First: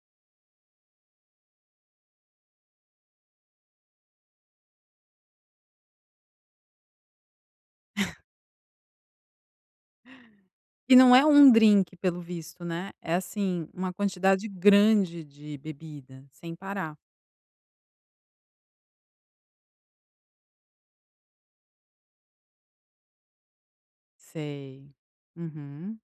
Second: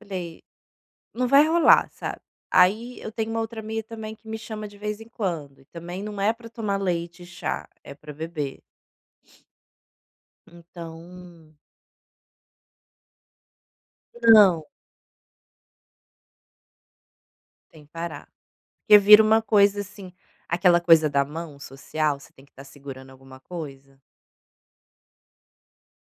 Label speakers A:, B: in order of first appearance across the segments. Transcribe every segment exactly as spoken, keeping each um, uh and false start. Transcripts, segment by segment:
A: Falei: "Não vai rolar", sabe, aí eu tenho uma outra amiga também que me chama de vez em quando e também não é para tomar leite e chá, é para beber.
B: E não é um
A: Então.
B: drinque pelo visto, né, é assim uma quantidade
A: Não.
B: grande de bebida, sem parar.
A: Sem parar, porque vira uma coisa, assim, aquela coisa da mão social você tem que estar segurando alguma coisa.
B: Sei, uhum.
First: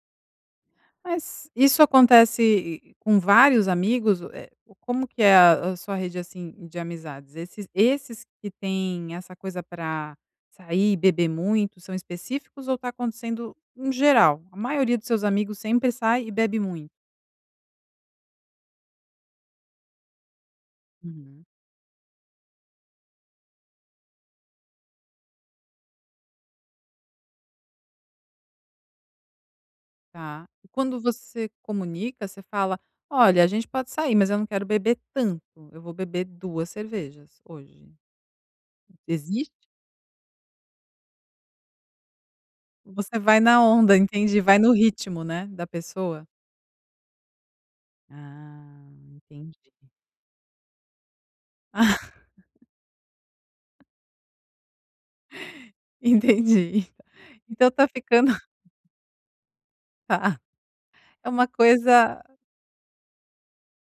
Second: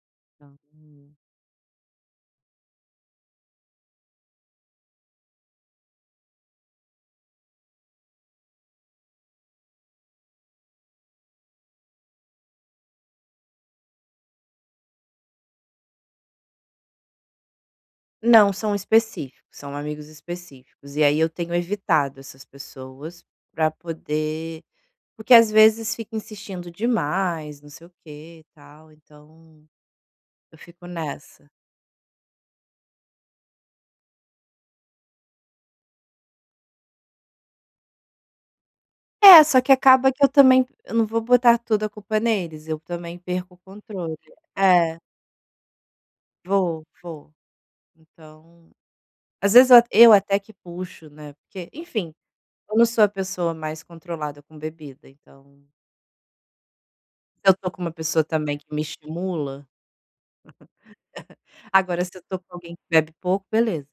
A: Então, hum.
B: Mas isso acontece com vários amigos, eh, como que é a a sua rede assim de amizades? Esses esses que têm essa coisa para sair e beber muito são específicos ou está acontecendo em geral? A maioria dos seus amigos sempre sai e bebe muito?
A: Não, são específicos, são amigos específicos, e aí eu
B: Hum.
A: tenho evitado essas pessoas para poder porque às vezes fica insistindo demais, não sei o que e tal, então
B: Tá.
A: eu
B: E
A: fico
B: quando
A: nessa.
B: você comunica você fala: "Olha a gente pode sair, mas eu não quero beber tanto, eu vou beber Duas cervejas hoje."
A: É, só
B: Existe?
A: que acaba que eu também eu não vou botar toda a culpa neles, eu
B: Você
A: também
B: vai
A: perco o
B: na onda,
A: controle.
B: entendi, vai no
A: É.
B: ritmo, né, da pessoa?
A: Vou, vou.
B: Ah
A: Então, às
B: entendi.
A: vezes eu eu até que puxo, né, porque, enfim, eu não sou a pessoa mais controlada com bebida, então.
B: Entendi,
A: Se eu
B: então
A: estou com
B: tá
A: uma pessoa
B: ficando
A: também que me estimula.
B: Tá. É uma
A: Agora se eu
B: coisa.
A: estou com alguém que bebe pouco, beleza.